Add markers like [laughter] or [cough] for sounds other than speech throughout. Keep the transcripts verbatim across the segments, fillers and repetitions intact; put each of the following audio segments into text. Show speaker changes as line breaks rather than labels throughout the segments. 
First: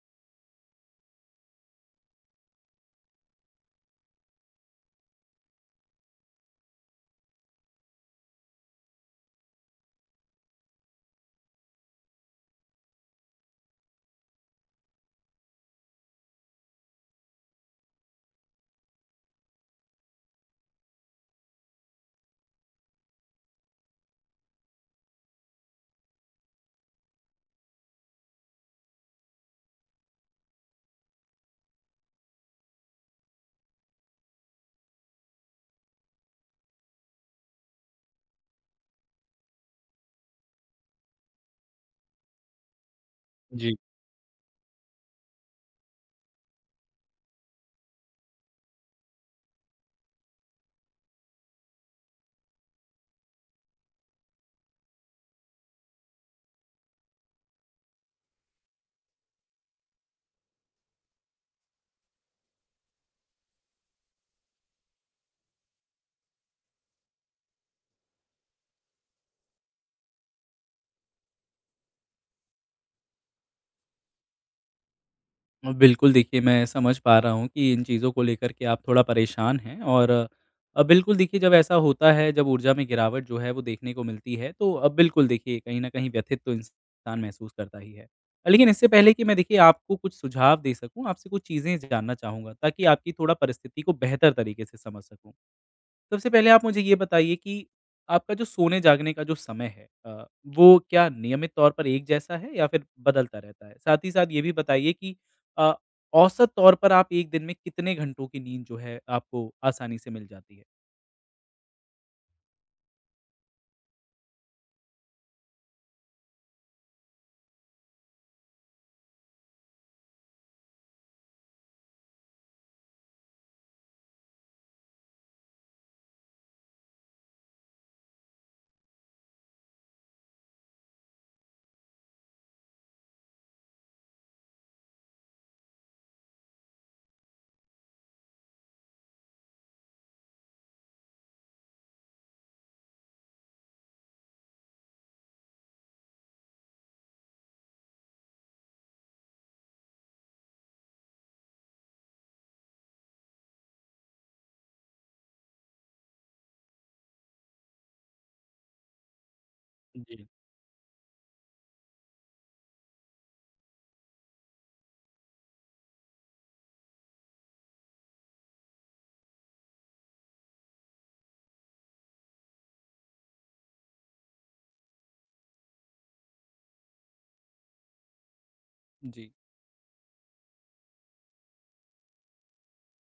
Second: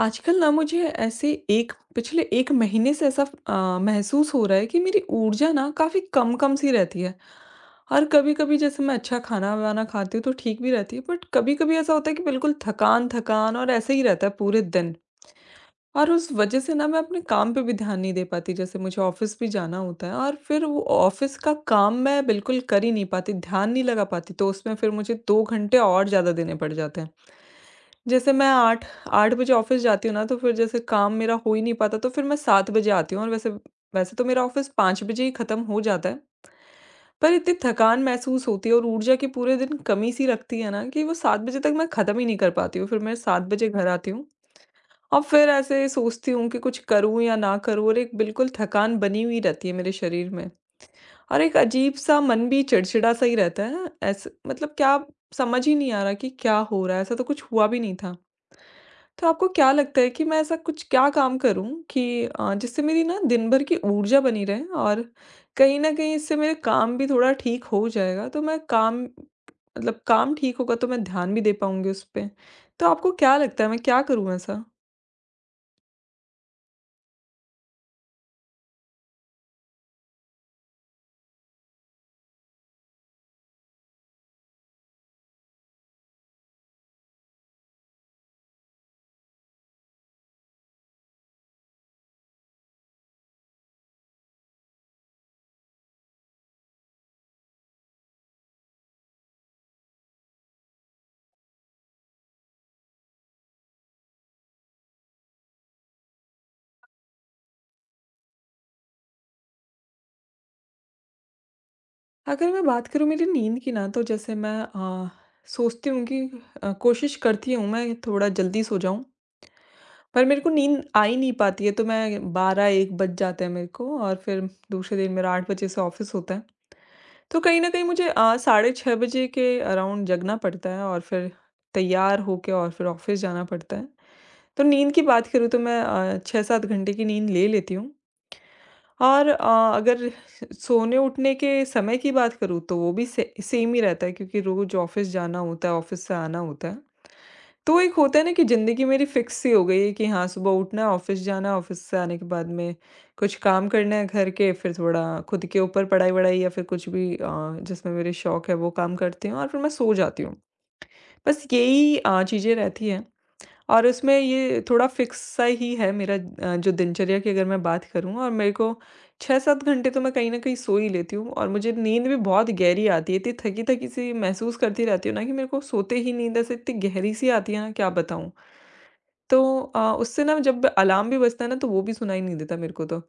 आजकल ना मुझे ऐसे एक पिछले एक महीने से ऐसा अ, महसूस हो रहा है कि मेरी ऊर्जा ना काफ़ी कम कम सी रहती है। और कभी-कभी जैसे मैं अच्छा खाना-वाना खाती हूँ तो ठीक भी रहती है, बट कभी-कभी ऐसा होता है कि बिल्कुल थकान-थकान और ऐसे ही रहता है पूरे दिन। और उस वजह से ना मैं अपने काम पे भी ध्यान नहीं दे पाती, जैसे मुझे ऑफिस भी जाना होता है और फिर वो ऑफिस का काम मैं बिल्कुल कर ही नहीं पाती, ध्यान नहीं लगा पाती, तो उसमें फिर मुझे दो घंटे और ज़्यादा देने पड़ जाते हैं। जैसे मैं आठ आठ बजे ऑफ़िस जाती हूँ ना, तो फिर जैसे काम मेरा हो ही नहीं पाता, तो फिर मैं सात बजे आती हूँ, और वैसे वैसे तो मेरा ऑफ़िस पाँच बजे ही ख़त्म हो जाता है, पर इतनी थकान महसूस होती है और ऊर्जा की पूरे दिन कमी सी लगती है ना कि वो सात बजे तक मैं ख़त्म ही नहीं कर पाती हूँ। फिर मैं सात बजे
जी।
घर आती हूँ, और फिर ऐसे सोचती हूँ कि कुछ करूँ या ना करूँ, और एक बिल्कुल थकान बनी हुई रहती है मेरे शरीर में। और एक अजीब-सा मन भी चिड़चिड़ा-सा ही रहता है। ऐसे मतलब क्या समझ ही नहीं आ रहा कि क्या हो रहा है? ऐसा तो कुछ हुआ भी नहीं था। तो आपको क्या लगता है कि मैं ऐसा कुछ क्या काम करूँ कि अ, जिससे मेरी ना दिन भर की ऊर्जा बनी रहे, और कहीं न कहीं इससे मेरे काम भी थोड़ा ठीक हो जाएगा। तो मैं काम मतलब काम ठीक होगा तो मैं ध्यान भी दे पाऊँगी उस पे। तो आपको क्या लगता है मैं क्या करूँ ऐसा?
बिल्कुल, देखिए मैं समझ पा रहा हूँ कि इन चीज़ों को लेकर के आप थोड़ा परेशान हैं और अ, बिल्कुल देखिए जब ऐसा होता है, जब ऊर्जा में गिरावट जो है वो देखने को मिलती है, तो अब बिल्कुल देखिए कहीं न कहीं व्यथित तो इंसान महसूस करता ही है। लेकिन इससे पहले कि मैं देखिए आपको कुछ सुझाव दे सकूँ, आपसे कुछ चीज़ें जानना चाहूँगा ताकि आपकी थोड़ा परिस्थिति को बेहतर तरीके से समझ सकूँ। सबसे पहले आप मुझे ये बताइए कि आपका जो सोने-जागने का जो समय है अ, वो क्या नियमित तौर पर एक जैसा है या फिर बदलता रहता है? साथ ही साथ ये भी बताइए कि अ, औसत तौर पर आप एक दिन में कितने घंटों की नींद जो है आपको आसानी से मिल जाती है?
अगर मैं बात करूँ मेरी नींद की ना, तो जैसे मैं अ, सोचती हूँ कि अ, कोशिश करती हूँ मैं थोड़ा जल्दी सो जाऊँ। पर मेरे को नींद आ ही नहीं पाती है, तो मैं बारह एक बज जाते हैं मेरे को, और फिर दूसरे दिन मेरा आठ बजे से ऑफिस होता है। तो कहीं न कहीं मुझे अ, साढ़े छह बजे के अराउंड जगना पड़ता है, और फिर तैयार होके और फिर ऑफिस जाना पड़ता है। तो नींद की बात करूँ तो मैं अ, छह सात घंटे की नींद ले लेती हूँ। और अ, अगर सोने उठने के समय की बात करूँ तो वो भी से सेम ही रहता है, क्योंकि रोज़ ऑफिस जाना होता है, ऑफिस से आना होता है। तो एक होता है ना कि ज़िंदगी मेरी फिक्स सी हो गई है, कि हाँ, सुबह उठना है, ऑफ़िस जाना है, ऑफ़िस से आने के बाद में कुछ काम करना है घर के, फिर थोड़ा खुद के ऊपर पढ़ाई-वढ़ाई या फिर कुछ भी अ, जिसमें मेरे शौक है वो काम करती हूँ, और फिर मैं सो जाती
जी।
हूँ। बस यही अ, चीज़ें रहती हैं, और उसमें ये थोड़ा फिक्स सा ही है मेरा अ, जो दिनचर्या की अगर मैं बात करूँ, और मेरे को छह सात घंटे तो मैं कहीं न कहीं सो ही लेती हूँ, और मुझे नींद भी बहुत गहरी आती है, इतनी थकी-थकी सी महसूस करती रहती हूँ ना कि मेरे को सोते ही नींद ऐसे इतनी गहरी सी आती है ना, क्या बताऊँ।
जी।
तो अ, उससे ना जब अलार्म भी बजता है ना तो वो भी सुनाई नहीं देता मेरे को तो।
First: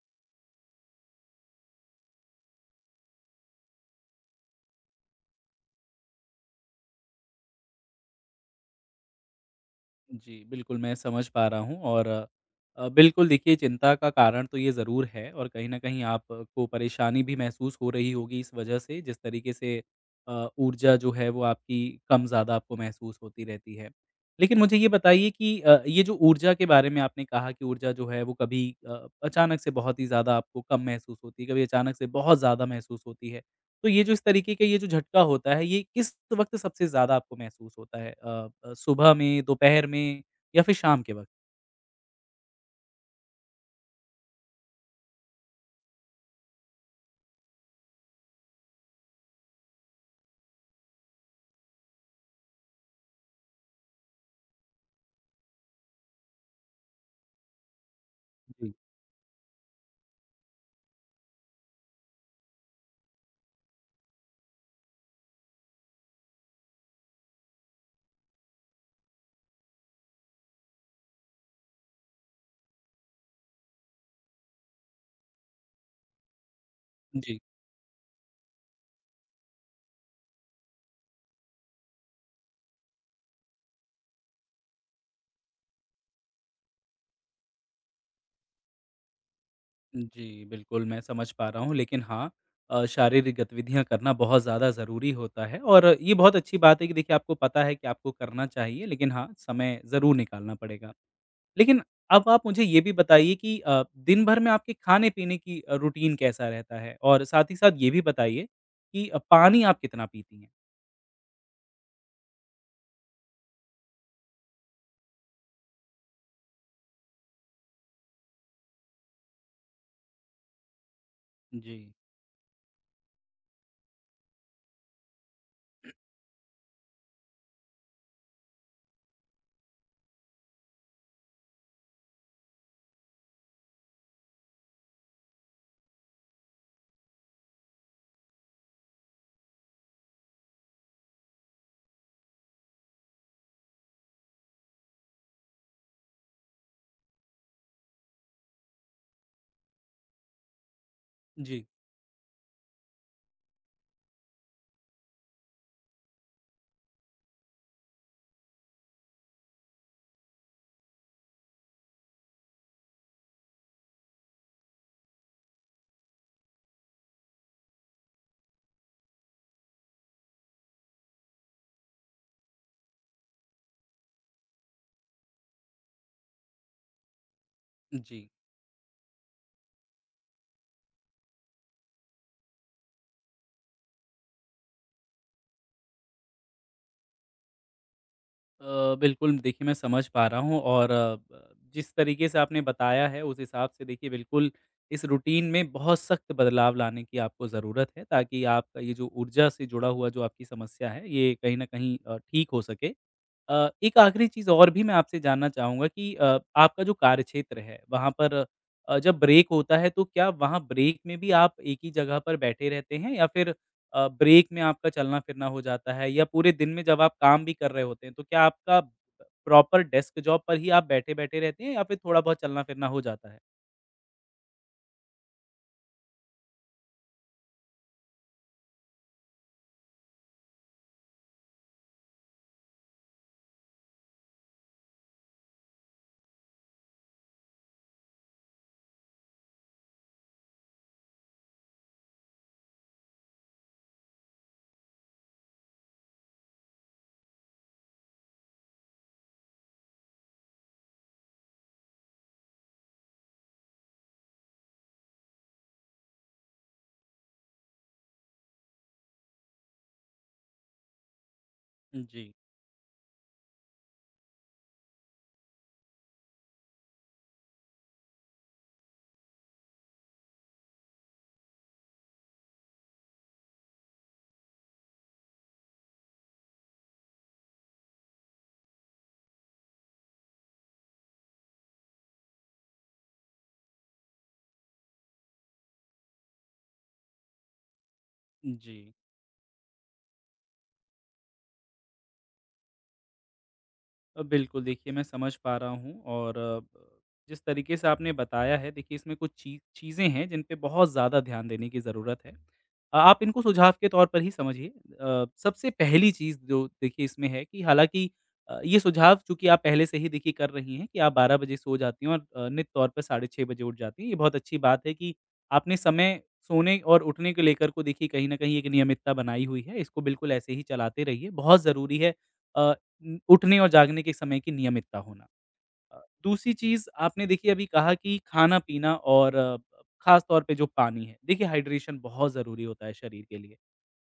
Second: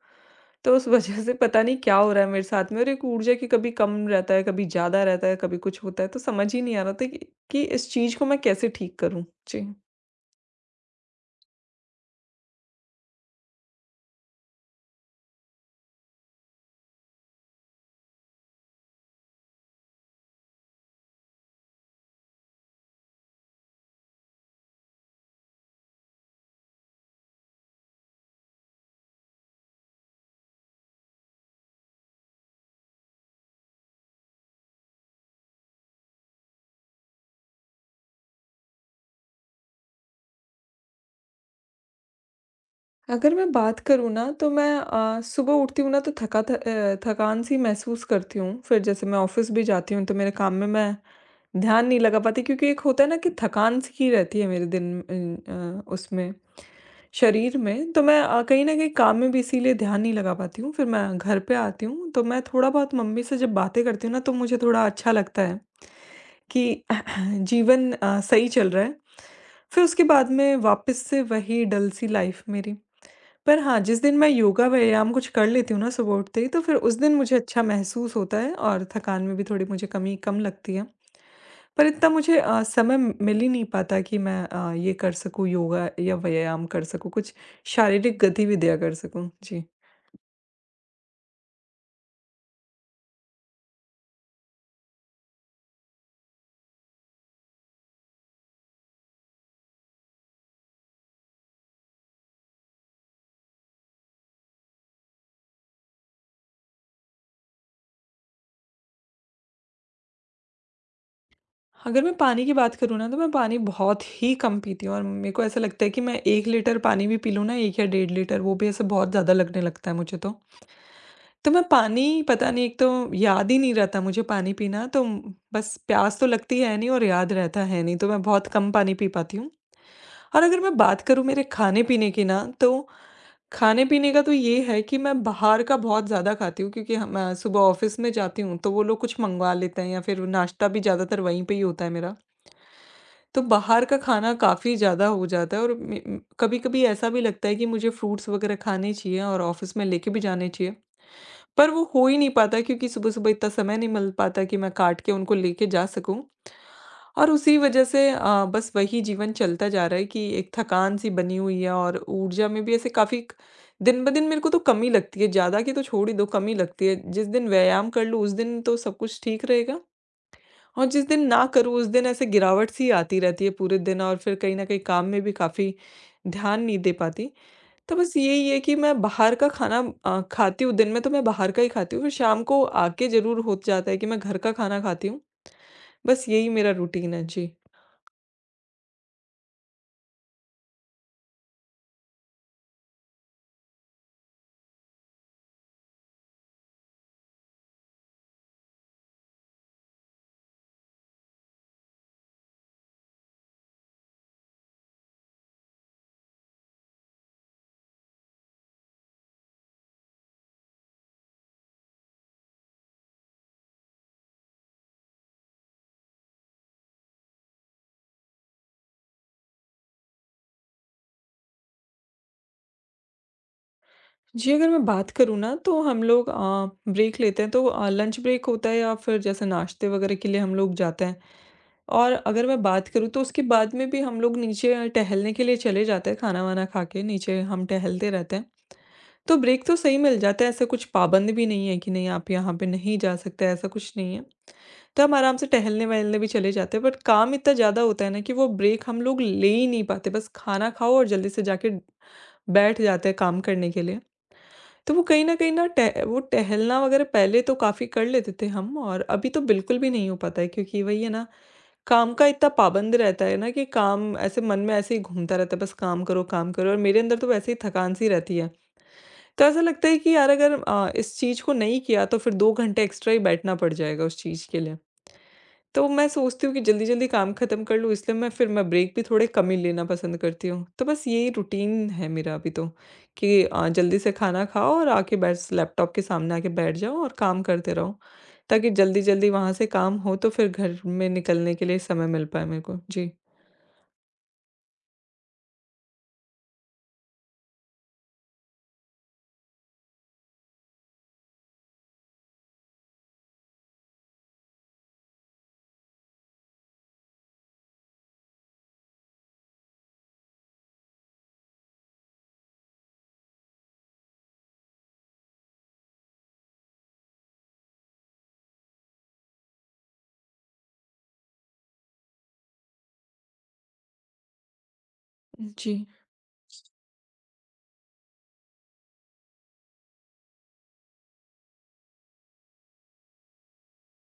तो उस वजह से पता नहीं क्या हो रहा है मेरे साथ में, और एक ऊर्जा की कभी कम रहता है, कभी ज़्यादा रहता है, कभी कुछ होता है, तो समझ ही नहीं आ रहा था कि कि इस चीज़ को मैं कैसे ठीक करूँ? जी।
जी, बिल्कुल मैं समझ पा रहा हूँ और अ, बिल्कुल देखिए चिंता का कारण तो ये ज़रूर है और कहीं न कहीं आपको परेशानी भी महसूस हो रही होगी इस वजह से जिस तरीके से अ, ऊर्जा जो है वो आपकी कम-ज़्यादा आपको महसूस होती रहती है। लेकिन मुझे ये बताइए कि अ, ये जो ऊर्जा के बारे में आपने कहा कि ऊर्जा जो है वो कभी अ, अचानक से बहुत ही ज़्यादा आपको कम महसूस होती है, कभी अचानक से बहुत ज़्यादा महसूस होती है। तो ये जो इस तरीके का ये जो झटका होता है, ये किस वक़्त सबसे ज़्यादा आपको महसूस होता है? अ अ, सुबह में, दोपहर में या फिर शाम के वक़्त?
अगर मैं बात करूँ ना, तो मैं अ, सुबह उठती हूँ ना तो थका थ अ, थकान-सी महसूस करती हूँ। फिर जैसे मैं ऑफ़िस भी जाती हूँ तो मेरे काम में मैं ध्यान नहीं लगा पाती, क्योंकि एक होता है ना कि थकान-सी ही रहती है मेरे दिन अ अ, उसमें। शरीर में, तो मैं अ, कहीं
जी।
न कहीं काम में भी इसीलिए ध्यान नहीं लगा पाती हूँ। फिर मैं घर पे आती हूँ, तो मैं थोड़ा-बहुत मम्मी से जब बातें करती हूँ ना, तो मुझे थोड़ा अच्छा लगता है कि [clears throat] जीवन अ, सही चल रहा है। फिर उसके बाद में वापस से वही डल सी लाइफ़ मेरी। पर हाँ, जिस दिन मैं योगा व्यायाम कुछ कर लेती हूँ ना सुबह उठते ही, तो फिर उस दिन मुझे
जी।
अच्छा महसूस होता है और थकान में भी थोड़ी मुझे कमी कम लगती है। पर इतना मुझे अ, समय मिल ही नहीं पाता कि मैं अ, ये कर सकूँ, योगा या व्यायाम कर सकूँ, कुछ शारीरिक गतिविधियाँ कर सकूँ। जी।
जी, बिल्कुल मैं समझ पा रहा हूँ लेकिन हाँ, अ, शारीरिक गतिविधियाँ करना बहुत ज़्यादा ज़रूरी होता है और ये बहुत अच्छी बात है कि देखिए आपको पता है कि आपको करना चाहिए लेकिन हाँ, समय ज़रूर निकालना पड़ेगा। लेकिन अब आप मुझे ये भी बताइए कि अ, दिन भर में आपके खाने-पीने की अ, रूटीन कैसा रहता है? और साथ ही साथ ये भी बताइए कि अ, पानी आप कितना पीती हैं?
अगर मैं पानी की बात करूँ ना, तो मैं पानी बहुत ही कम पीती हूँ, और मेरे को ऐसा लगता है कि मैं एक लीटर पानी भी पी लूँ ना, एक या डेढ़ लीटर, वो भी ऐसे बहुत ज़्यादा लगने लगता है मुझे तो। तो मैं
जी।
पानी पता नहीं, एक तो याद ही नहीं रहता मुझे पानी पीना, तो म- बस प्यास तो लगती है नहीं और याद रहता है नहीं, तो मैं बहुत कम पानी पी पाती हूँ। और अगर मैं बात करूँ मेरे खाने-पीने की ना, तो खाने-पीने का तो ये है कि मैं बाहर का बहुत ज़्यादा खाती हूँ, क्योंकि हम अ, सुबह ऑफ़िस में जाती हूँ, तो वो लोग कुछ मँगवा लेते हैं, या फिर नाश्ता भी ज़्यादातर वहीं पे ही होता है मेरा। तो बाहर का खाना काफ़ी ज़्यादा हो जाता है, और मे उम, कभी-कभी ऐसा भी लगता है कि मुझे फ्रूट्स वग़ैरह खाने चाहिए और ऑफ़िस में लेके भी जाने चाहिए।
जी,
पर वो हो ही नहीं पाता, क्योंकि सुबह-सुबह इतना समय नहीं मिल पाता कि मैं काट के उनको लेके जा सकूँ। और उसी वजह से अ, बस वही जीवन चलता जा रहा है कि एक थकान-सी बनी हुई है, और ऊर्जा में भी ऐसे काफ़ी क दिन-ब-दिन मेरे को तो कमी लगती है, ज़्यादा की तो छोड़ ही दो, कमी लगती है। जिस दिन व्यायाम कर लूँ, उस दिन तो सब कुछ ठीक रहेगा, और जिस दिन ना करूँ, उस दिन ऐसे गिरावट-सी आती रहती है पूरे दिन, और फिर कहीं न कहीं काम में भी काफ़ी ध्यान नहीं दे पाती। तो बस
जी।
यही है कि मैं बाहर का खाना अ, खाती हूँ, दिन में तो मैं बाहर का ही खाती हूँ, फिर शाम को आके ज़रूर हो जाता है कि मैं घर का खाना खाती हूँ। बस यही मेरा रूटीन है। जी।
अ, बिल्कुल देखिए मैं समझ पा रहा हूँ और अ, ब जिस तरीके से आपने बताया है उस हिसाब से देखिए बिल्कुल इस रूटीन में बहुत सख्त बदलाव लाने की आपको ज़रूरत है ताकि आपका ये जो ऊर्जा से जुड़ा हुआ जो आपकी समस्या है ये कहीं न कहीं अ, ठीक हो सके। अ, एक आखिरी चीज़ और भी मैं आपसे जानना चाहूँगा कि अ, आपका जो कार्यक्षेत्र है वहाँ पर अ, जब ब्रेक होता है तो क्या वहाँ ब्रेक में भी आप एक ही जगह पर बैठे रहते हैं या फिर अ, ब्रेक में आपका चलना-फिरना हो जाता है या पूरे दिन में जब आप काम भी कर रहे होते हैं, तो क्या आपका प्रॉपर डेस्क जॉब पर ही आप बैठे-बैठे रहते हैं या फिर थोड़ा बहुत चलना-फिरना हो जाता है?
जी, अगर मैं बात करूँ ना, तो हम लोग अ, ब्रेक लेते हैं तो अ, लंच ब्रेक होता है, या फिर जैसे नाश्ते वगैरह के लिए हम लोग जाते हैं। और अगर मैं बात करूँ तो उसके बाद में भी हम लोग नीचे अ, टहलने के लिए चले जाते हैं, खाना-वाना खा के नीचे हम टहलते रहते हैं। तो ब्रेक तो सही मिल जाता है, ऐसा कुछ पाबंद भी नहीं है कि नहीं, आप यहाँ पे नहीं जा सकते, ऐसा कुछ नहीं है। तो हम आराम से टहलने-वहलने भी चले जाते हैं, बट काम इतना ज़्यादा होता है ना कि वो ब्रेक हम लोग ले ही नहीं पाते। बस खाना खाओ और जल्दी से जाके बैठ जाते हैं काम करने के लिए। तो वो कहीं न कहीं ना टह वो टहलना वगैरह पहले तो काफ़ी कर लेते थे हम, और अभी तो बिल्कुल भी नहीं हो पाता है, क्योंकि वही है ना, काम का
जी,
इतना पाबंद रहता है ना कि काम ऐसे मन में ऐसे ही घूमता रहता है, बस काम करो, काम करो, और मेरे अंदर तो वैसे ही थकान-सी रहती है। तो ऐसा लगता है कि यार, अगर अ, इस चीज़ को नहीं किया तो फिर दो घंटे एक्स्ट्रा ही बैठना पड़ जाएगा उस चीज़ के लिए। तो मैं सोचती हूँ कि जल्दी-जल्दी काम खत्म कर लूँ, इसलिए मैं फिर मैं ब्रेक भी थोड़े कम ही लेना पसंद करती हूँ। तो बस यही रूटीन है मेरा अभी तो, कि अ, जल्दी से खाना खाओ और आके बस लैपटॉप के सामने आके बैठ जाओ और काम करते रहो। ताकि
जी।
जल्दी-जल्दी वहाँ से काम हो तो फिर घर में निकलने के लिए समय मिल पाए मेरे को। जी।
अ, बिल्कुल, देखिए मैं समझ पा रहा हूँ और अ, ब जिस तरीके से आपने बताया है देखिए इसमें कुछ ची चीज़ें हैं जिन पे बहुत ज़्यादा ध्यान देने की ज़रूरत है। अ, आप इनको सुझाव के तौर पर ही समझिए। अ, सबसे पहली चीज़ जो देखिए इसमें है कि हालाँकि अ, ये सुझाव चूँकि आप पहले से ही देखिए कर रही हैं कि आप बारह बजे सो जाती हैं और अ, नित तौर पर साढ़े छह बजे उठ जाती हैं। ये बहुत अच्छी बात है कि आपने समय सोने और उठने को लेकर को देखिए कहीं न कहीं एक नियमितता बनाई हुई है। इसको बिल्कुल ऐसे ही चलाते रहिए, बहुत ज़रूरी है। अ, उम, उठने और जागने के समय की नियमितता होना।
जी,
अ, दूसरी चीज़ आपने देखिए अभी कहा कि खाना-पीना और ख़ास तौर पे जो पानी है, देखिए हाइड्रेशन बहुत ज़रूरी होता है शरीर के लिए।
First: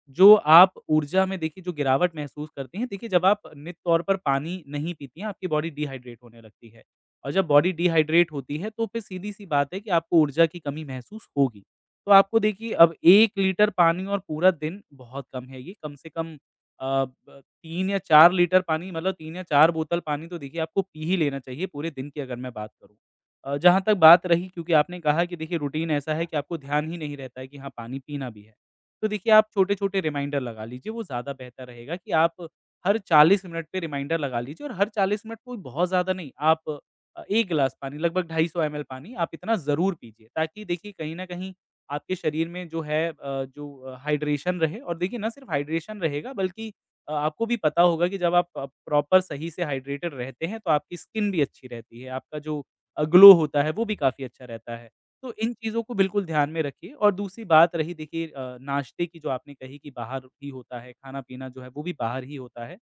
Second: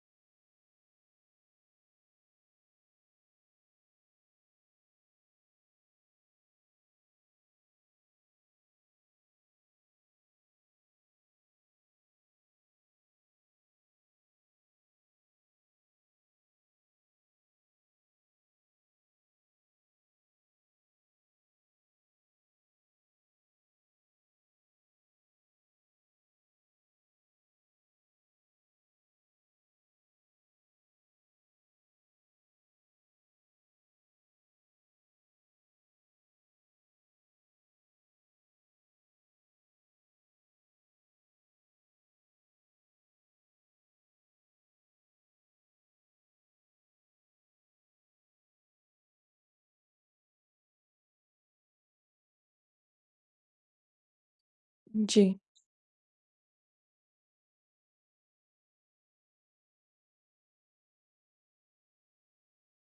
जो आप ऊर्जा में देखिए जो गिरावट महसूस करती हैं, देखिए जब आप नित तौर पर पानी नहीं पीती हैं, आपकी बॉडी डिहाइड्रेट होने लगती है और जब बॉडी डिहाइड्रेट होती है, तो फिर सीधी-सी बात है कि आपको ऊर्जा की कमी महसूस होगी। तो आपको देखिए अब एक लीटर पानी और पूरा दिन बहुत कम है ये, कम से कम अ, ब तीन या चार लीटर पानी मतलब तीन या चार बोतल पानी तो देखिए आपको पी ही लेना चाहिए पूरे दिन की अगर मैं बात करूँ। अ, जहाँ तक बात रही क्योंकि आपने कहा कि देखिए रूटीन ऐसा है कि आपको ध्यान ही नहीं रहता है कि हाँ, पानी पीना भी है। तो देखिए आप छोटे-छोटे रिमाइंडर लगा लीजिए, वो ज़्यादा बेहतर रहेगा कि आप हर चालीस मिनट पे रिमाइंडर लगा लीजिए और हर चालीस मिनट कोई बहुत ज़्यादा नहीं, आप अ, एक गिलास पानी लगभग दो सौ पचास एमएल पानी आप इतना ज़रूर पीजिए, ताकि देखिए कहीं न कहीं आपके शरीर में जो है अ, जो अ, हाइड्रेशन रहे और देखिए ना सिर्फ हाइड्रेशन रहेगा बल्कि अ, आपको भी पता होगा कि जब आप अ, प्रॉपर सही से हाइड्रेटेड रहते हैं, तो आपकी स्किन भी अच्छी रहती है, आपका जो अ, ग्लो होता है वो भी काफ़ी अच्छा रहता है। तो
जी,
इन चीज़ों को बिल्कुल ध्यान में रखिए और दूसरी बात रही देखिए अ, नाश्ते की जो आपने कही कि बाहर ही होता है, खाना-पीना जो है वो भी बाहर ही होता है।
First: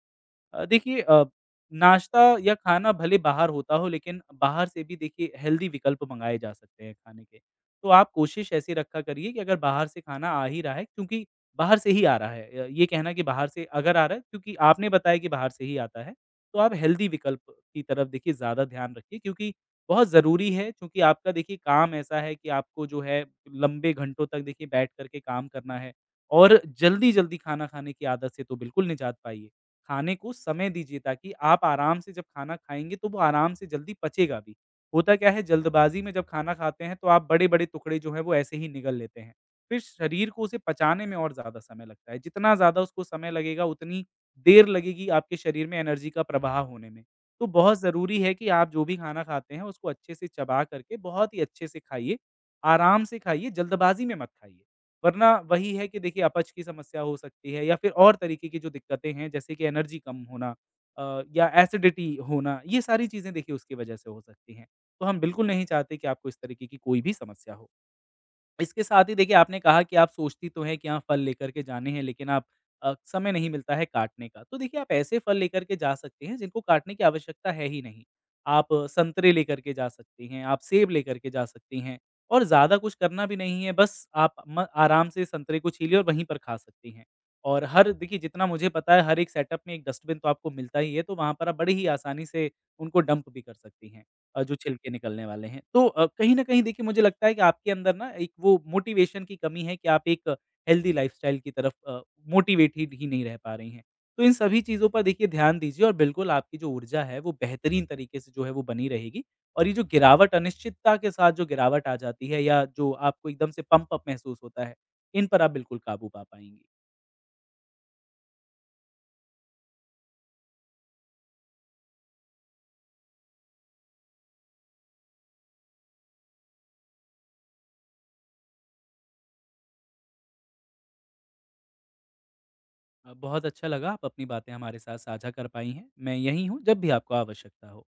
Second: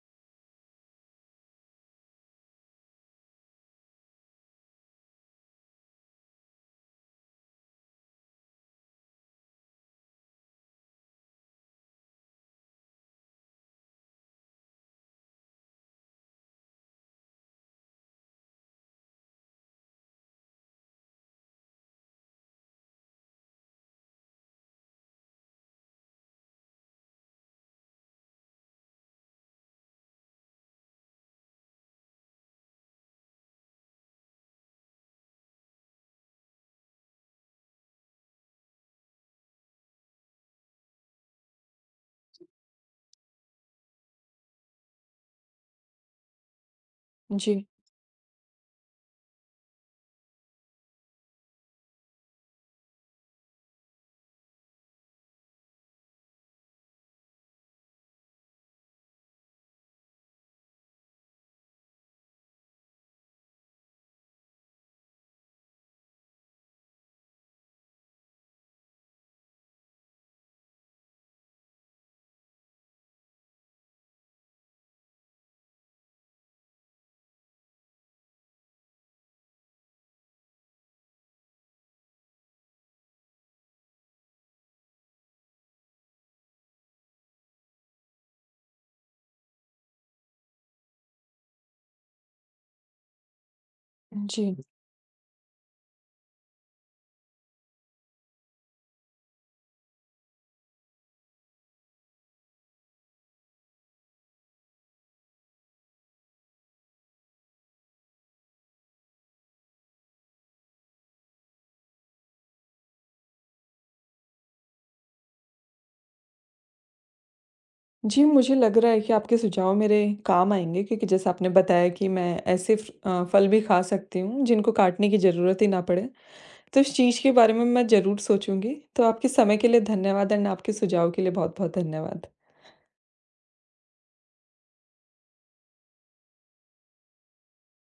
अ, देखिए अ, नाश्ता या खाना भले बाहर होता हो लेकिन बाहर से भी देखिए हेल्दी विकल्प मंगाए जा सकते हैं खाने के। तो आप कोशिश ऐसी रखा करिए कि अगर बाहर से खाना आ ही रहा है क्योंकि बाहर से ही आ रहा है। अ, ये कहना कि बाहर से अगर आ रहा है क्योंकि आपने बताया कि बाहर से ही आता है, तो आप हेल्दी विकल्प की तरफ देखिए ज़्यादा ध्यान रखिए, क्योंकि बहुत ज़रूरी है क्योंकि आपका देखिए काम ऐसा है कि आपको जो है लंबे घंटों तक देखिए बैठ कर के काम करना है और जल्दी-जल्दी खाना खाने की आदत से तो बिल्कुल निजात पाइए। खाने को समय दीजिए ताकि आप आराम से जब खाना खाएँगे तो वो आराम से जल्दी पचेगा भी। होता क्या है, जल्दबाज़ी में जब खाना खाते हैं तो आप बड़े-बड़े टुकड़े जो हैं वो ऐसे ही निगल लेते हैं। फिर शरीर को उसे पचाने में और ज़्यादा समय लगता है। जितना ज़्यादा उसको समय लगेगा उतनी देर लगेगी आपके शरीर में एनर्जी का प्रवाह होने में। तो
जी,
बहुत ज़रूरी है कि आप जो भी खाना खाते हैं उसको अच्छे से चबा करके बहुत ही अच्छे से खाइए, आराम से खाइए, जल्दबाज़ी में मत खाइए। वरना वही है कि देखिए अपच की समस्या हो सकती है या फिर और तरीके की जो दिक्कतें हैं जैसे कि एनर्जी कम होना अ, या एसिडिटी होना, ये सारी चीज़ें देखिए उसकी वजह से हो सकती हैं। तो हम बिल्कुल नहीं चाहते कि आपको इस तरीके की कोई भी समस्या हो। इसके साथ ही देखिए आपने कहा कि आप सोचती तो हैं कि हाँ, फल लेकर के जाने हैं लेकिन आप अ, समय नहीं मिलता है काटने का। तो देखिए आप ऐसे फल लेकर के जा सकते हैं जिनको काटने की आवश्यकता है ही नहीं। आप अ, संतरे लेकर के जा सकती हैं, आप सेब लेकर के जा सकती हैं और ज़्यादा कुछ करना भी नहीं है, बस आप म आराम से संतरे को छीलिए और वहीं पर खा सकती हैं। और हर देखिए जितना मुझे पता है हर एक सेटअप में एक डस्टबिन तो आपको मिलता ही है, तो वहाँ पर आप बड़े ही आसानी से उनको डंप भी कर सकती हैं, अ,
जी।
जो छिलके निकलने वाले हैं। तो अ, कहीं न कहीं देखिए मुझे लगता है कि आपके अंदर ना एक वो मोटिवेशन की कमी है कि आप एक हेल्दी लाइफ़स्टाइल की तरफ अ, मोटिवेटेड ही नहीं रह पा रही हैं। तो इन सभी चीज़ों पर देखिए ध्यान दीजिए और बिल्कुल आपकी जो ऊर्जा है वो बेहतरीन तरीके से जो है वो बनी रहेगी। और ये जो गिरावट अनिश्चितता के साथ जो गिरावट आ जाती है या जो आपको एकदम से पम्प अप महसूस होता है, इन पर आप बिल्कुल काबू पा पाएँगी।
जी, मुझे लग रहा है कि आपके सुझाव मेरे काम आएँगे, क्योंकि जैसे आपने बताया कि मैं ऐसे फ अ, फल भी खा सकती हूँ जिनको काटने की ज़रूरत ही ना पड़े। तो इस चीज़ के बारे में मैं ज़रूर सोचूँगी। तो आपके समय के लिए धन्यवाद, एंड आपके सुझाव के लिए बहुत-बहुत धन्यवाद।
अ, बहुत अच्छा लगा आप अपनी बातें हमारे साथ साझा कर पाई हैं। मैं यहीं हूँ जब भी आपको आवश्यकता हो।